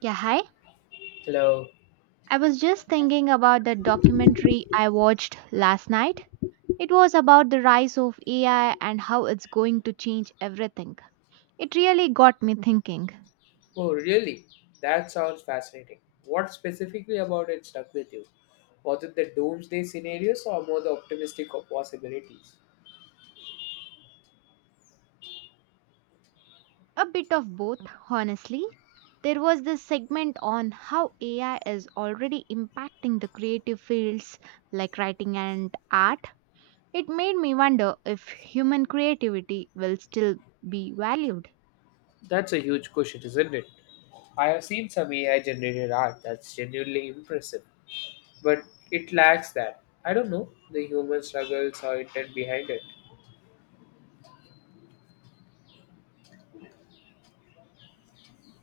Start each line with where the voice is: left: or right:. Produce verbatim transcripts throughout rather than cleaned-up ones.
right: Yeah, hi.
left: Hello.
right: I was just thinking about the documentary I watched last night. It was about the rise of A I and how it's going to change everything. It really got me thinking.
left: Oh, really? That sounds fascinating. What specifically about it stuck with you? Was it the doomsday scenarios or more the optimistic of possibilities?
right: A bit of both, honestly. There was this segment on how A I is already impacting the creative fields like writing and art. It made me wonder if human creativity will still be valued.
left: That's a huge question, isn't it? I have seen some A I generated art that's genuinely impressive, but it lacks that. I don't know the human struggles or intent behind it.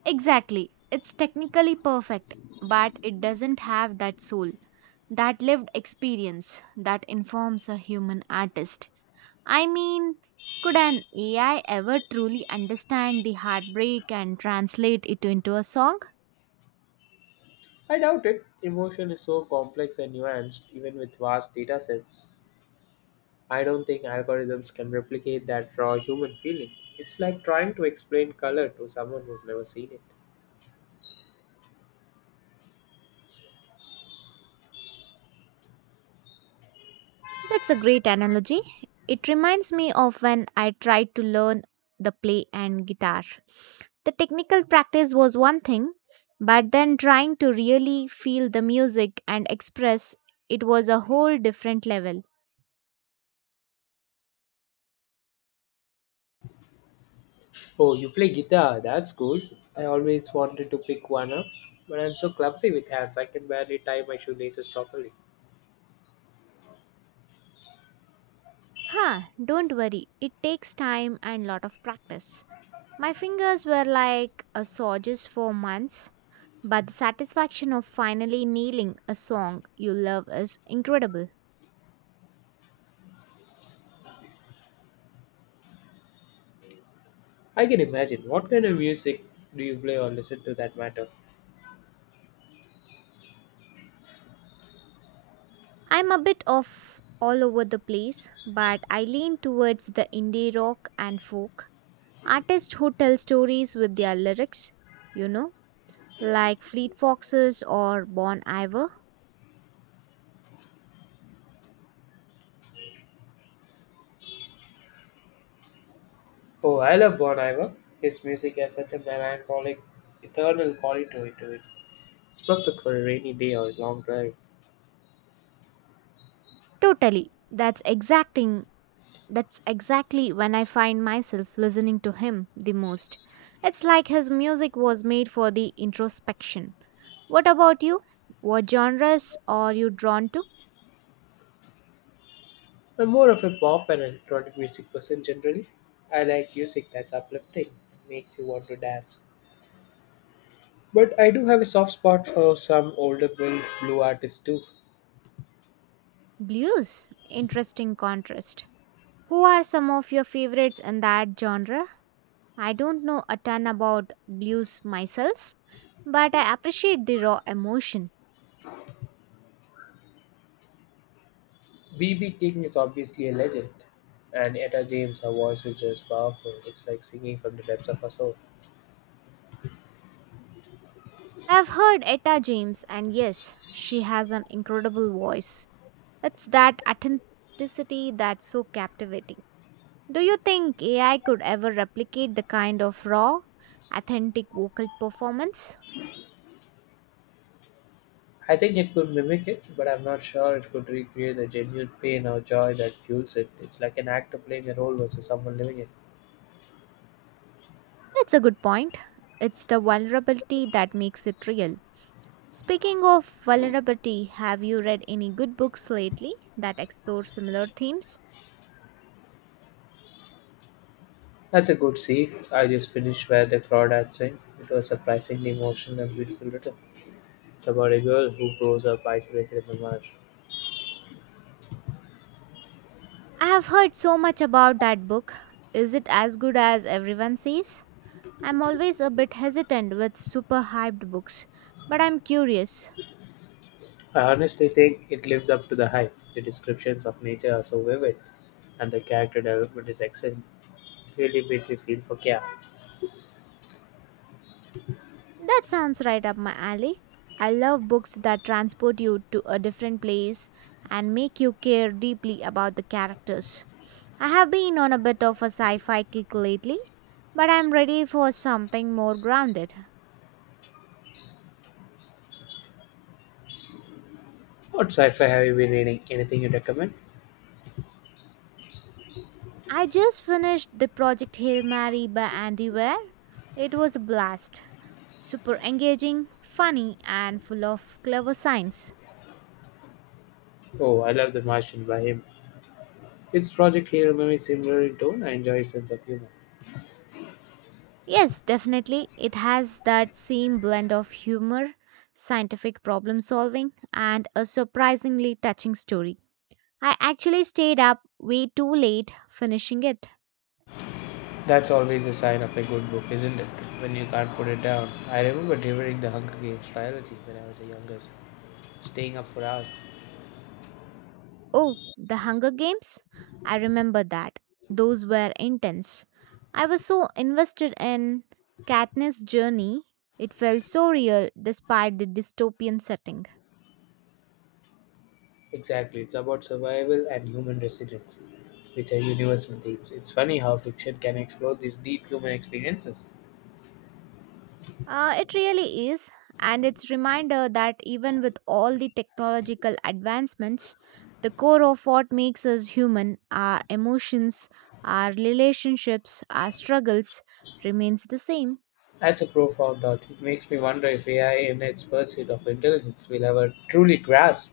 right: Exactly. It's technically perfect, but it doesn't have that soul, that lived experience that informs a human artist. I mean, could an A I ever truly understand the heartbreak and translate it into a song?
left: I doubt it. Emotion is so complex and nuanced, even with vast data sets. I don't think algorithms can replicate that raw human feeling. It's like trying to explain color to someone who's never seen it.
right: That's a great analogy. It reminds me of when I tried to learn the play and guitar. The technical practice was one thing, but then trying to really feel the music and express it was a whole different level.
left: Oh, you play guitar, that's cool. I always wanted to pick one up, but I'm so clumsy with hands I can barely tie my shoelaces properly.
right: Huh, don't worry, it takes time and lot of practice. My fingers were like a sawdust for months, but the satisfaction of finally nailing a song you love is incredible.
left: I can imagine. What kind of music do you play or listen to that matter?
right: I'm a bit of all over the place, but I lean towards the indie rock and folk. Artists who tell stories with their lyrics, you know, like Fleet Foxes or Bon Iver.
left: Oh, I love Bon Iver. His music has such a melancholic, eternal quality to it. It's perfect for a rainy day or a long drive.
right: Totally. That's exacting. That's exactly when I find myself listening to him the most. It's like his music was made for the introspection. What about you? What genres are you drawn to?
left: I'm more of a pop and electronic music person generally. I like music that's uplifting makes you want to dance. But I do have a soft spot for some older blue, blue artists too.
right: Blues. Interesting contrast. Who are some of your favorites in that genre? I don't know a ton about blues myself, but I appreciate the raw emotion.
left: B B. King is obviously a legend, and Etta James, her voice is just powerful. It's like singing from the depths of her soul.
right: I've heard Etta James, and yes, she has an incredible voice. It's that authenticity that's so captivating. Do you think A I could ever replicate the kind of raw, authentic vocal performance?
left: I think it could mimic it, but I'm not sure it could recreate the genuine pain or joy that fuels it. It's like an actor playing a role versus someone living it.
right: That's a good point. It's the vulnerability that makes it real. Speaking of vulnerability, have you read any good books lately that explore similar themes?
left: That's a good scene. I just finished Where the crowd had Sing. It was surprisingly emotional and beautiful. Written. It's about a girl who grows up isolated in the marsh.
right: I have heard so much about that book. Is it as good as everyone says? I'm always a bit hesitant with super hyped books, but I'm curious.
left: I honestly think it lives up to the hype. The descriptions of nature are so vivid, and the character development is excellent. It really makes me feel for Kia.
right: That sounds right up my alley. I love books that transport you to a different place and make you care deeply about the characters. I have been on a bit of a sci fi kick lately, but I'm ready for something more grounded.
left: What sci-fi have you been reading? Anything you recommend?
right: I just finished the Project Hail Mary by Andy Weir. It was a blast. Super engaging, funny, and full of clever science.
left: Oh, I love The Martian by him. Its Project Hail Mary is similar in tone I enjoy his sense of humor.
right: Yes, definitely, it has that same blend of humor, scientific problem solving, and a surprisingly touching story. I actually stayed up way too late finishing it.
left: That's always a sign of a good book, isn't it? When you can't put it down. I remember devouring the Hunger Games trilogy when I was a younger, staying up for hours.
right: Oh, The Hunger Games? I remember that. Those were intense. I was so invested in Katniss' journey, it felt so real despite the dystopian setting.
left: Exactly, it's about survival and human resilience, which are universal themes. It's funny how fiction can explore these deep human experiences.
right: Uh, it really is, and it's reminder that even with all the technological advancements, the core of what makes us human, our emotions, our relationships, our struggles, remains the same.
left: That's a profound thought. It makes me wonder if A I, in its pursuit of intelligence, will ever truly grasp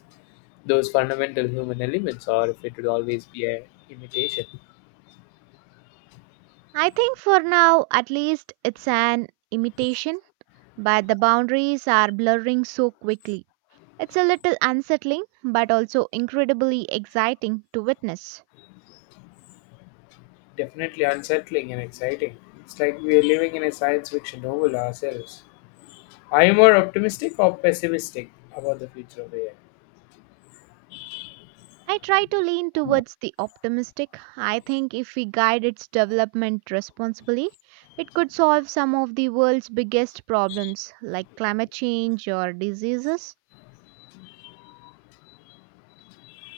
left: those fundamental human elements, or if it will always be a imitation.
right: I think for now, at least, it's an imitation, but the boundaries are blurring so quickly. It's a little unsettling, but also incredibly exciting to witness.
left: Definitely unsettling and exciting. It's like we are living in a science fiction novel ourselves. Are you more optimistic or pessimistic about the future of A I?
right: I try to lean towards the optimistic. I think if we guide its development responsibly, it could solve some of the world's biggest problems like climate change or diseases.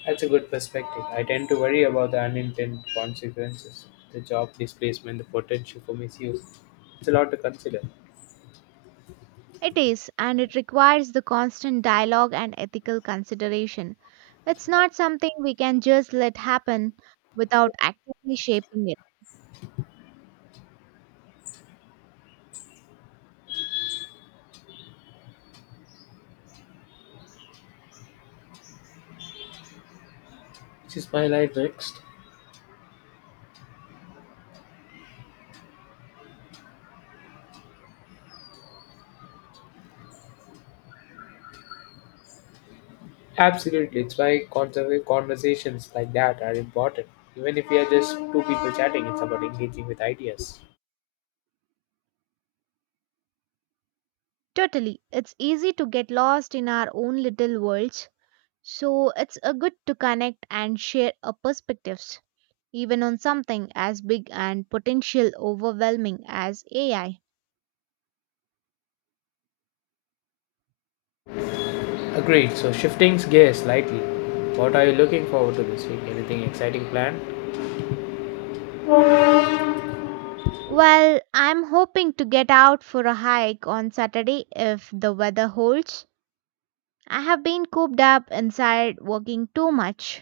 left: That's a good perspective. I tend to worry about the unintended consequences, the job displacement, the potential for misuse. It's a lot to consider.
right: It is, and it requires the constant dialogue and ethical consideration. It's not something we can just let happen without actively shaping it.
left: Which is my life next? Absolutely, it's why conserva- conversations like that are important. Even if we are just two people chatting, it's about engaging with ideas.
right: Totally, it's easy to get lost in our own little worlds, so it's a good to connect and share our perspectives, even on something as big and potential overwhelming as A I.
left: Agreed. So shifting gears slightly. What are you looking forward to this week? Anything exciting planned?
right: Well, I'm hoping to get out for a hike on Saturday if the weather holds. I have been cooped up inside working too much.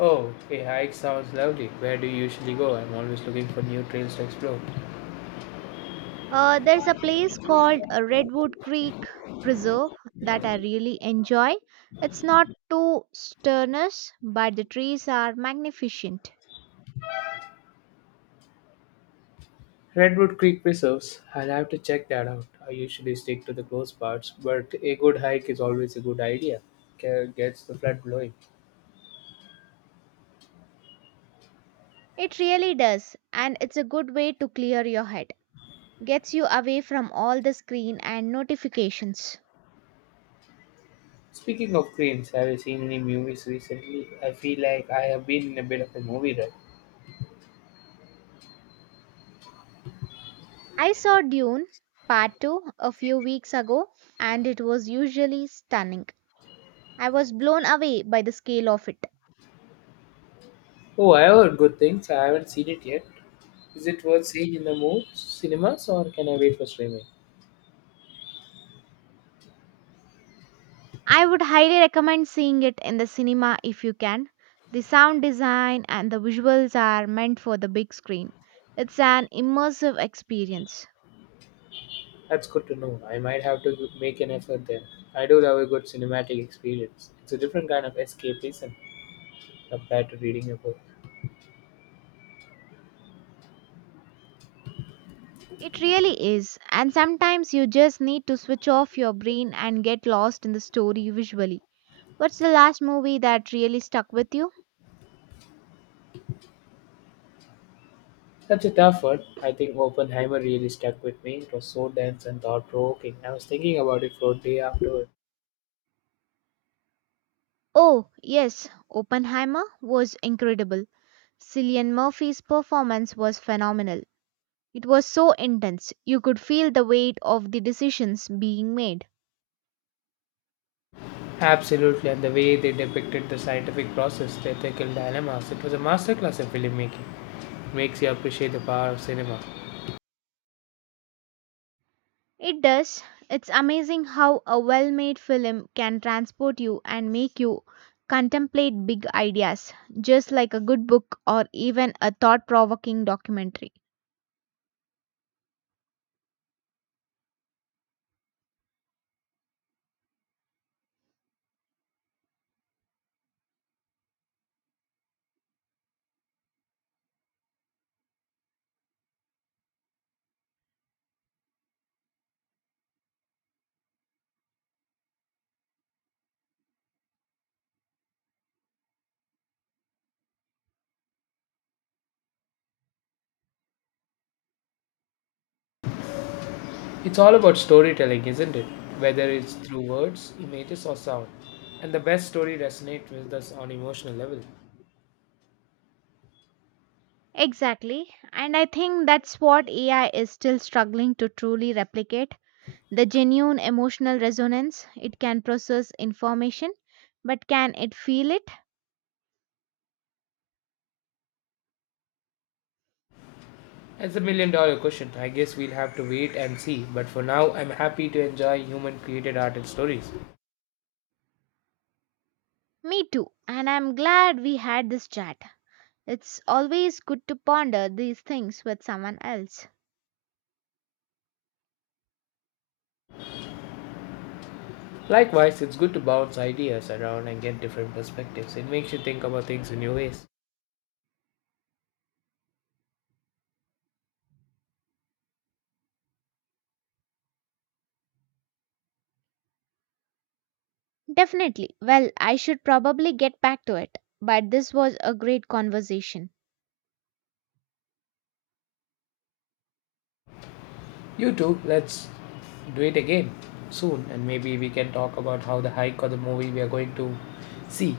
left: Oh, a hike sounds lovely. Where do you usually go? I'm always looking for new trails to explore.
right: Uh, there's a place called uh, Redwood Creek Preserve that I really enjoy. It's not too strenuous, but the trees are magnificent.
left: Redwood Creek Preserves. I'll have to check that out. I usually stick to the close parts, but a good hike is always a good idea. Ca- Gets the blood flowing.
right: It really does, and it's a good way to clear your head, gets you away from all the screen and notifications.
left: Speaking of creams, have you seen any movies recently? I feel like I have been in a bit of a movie rut.
right: I saw Dune Part two a few weeks ago and it was usually stunning. I was blown away by the scale of it.
left: Oh, I heard good things. I haven't seen it yet, is it worth seeing in the move cinemas or can I wait for streaming?
right: I would highly recommend seeing it in the cinema if you can. The sound design and the visuals are meant for the big screen. It's an immersive experience.
left: That's good to know. I might have to make an effort there. I do love a good cinematic experience. It's a different kind of escapism compared to reading a book.
right: It really is, and sometimes you just need to switch off your brain and get lost in the story visually. What's the last movie that really stuck with you?
left: Such a tough one. I think Oppenheimer really stuck with me. It was so dense and thought provoking. I was thinking about it for a day afterward.
right: Oh, yes, Oppenheimer was incredible. Cillian Murphy's performance was phenomenal. It was so intense. You could feel the weight of the decisions being made.
left: Absolutely, and the way they depicted the scientific process, the ethical dilemmas, it was a masterclass in filmmaking. It makes you appreciate the power of cinema.
right: It does. It's amazing how a well made film can transport you and make you contemplate big ideas, just like a good book or even a thought provoking documentary.
left: It's all about storytelling, isn't it? Whether it's through words, images, or sound. And the best story resonates with us on emotional level.
right: Exactly. And I think that's what A I is still struggling to truly replicate the genuine emotional resonance. It can process information, but can it feel it?
left: That's a million dollar question. I guess we'll have to wait and see. But for now, I'm happy to enjoy human created art and stories.
right: Me too. And I'm glad we had this chat. It's always good to ponder these things with someone else.
left: Likewise, it's good to bounce ideas around and get different perspectives. It makes you think about things in new ways.
right: Definitely. Well, I should probably get back to it, but this was a great conversation.
left: You too, let's do it again soon and maybe we can talk about how the hike or the movie we are going to see.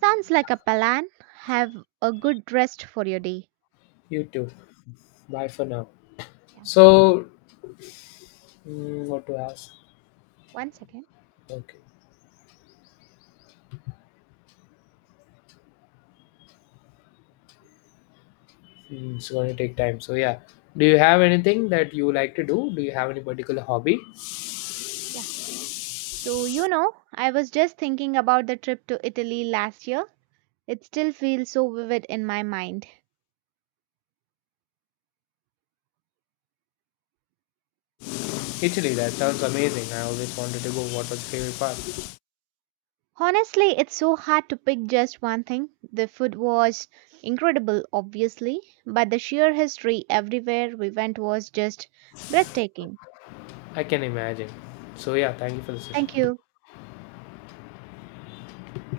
right: Sounds like a plan. Have a good rest for your day.
left: You too. Bye for now.
right: Yeah.
left: So Mm, what to ask?
right: One second.
left: Okay, mm, it's going to take time. So yeah, do you have anything that you like to do? Do you have any particular hobby?
right: So, you know, I was just thinking about the trip to Italy last year. It still feels so vivid in my mind.
left: Italy, that sounds amazing. I always wanted to go. What was your favorite part?
right: Honestly, it's so hard to pick just one thing. The food was incredible, obviously, but the sheer history everywhere we went was just breathtaking.
left: I can imagine. So yeah, thank you for the
right: Thank
left: session.
right: you.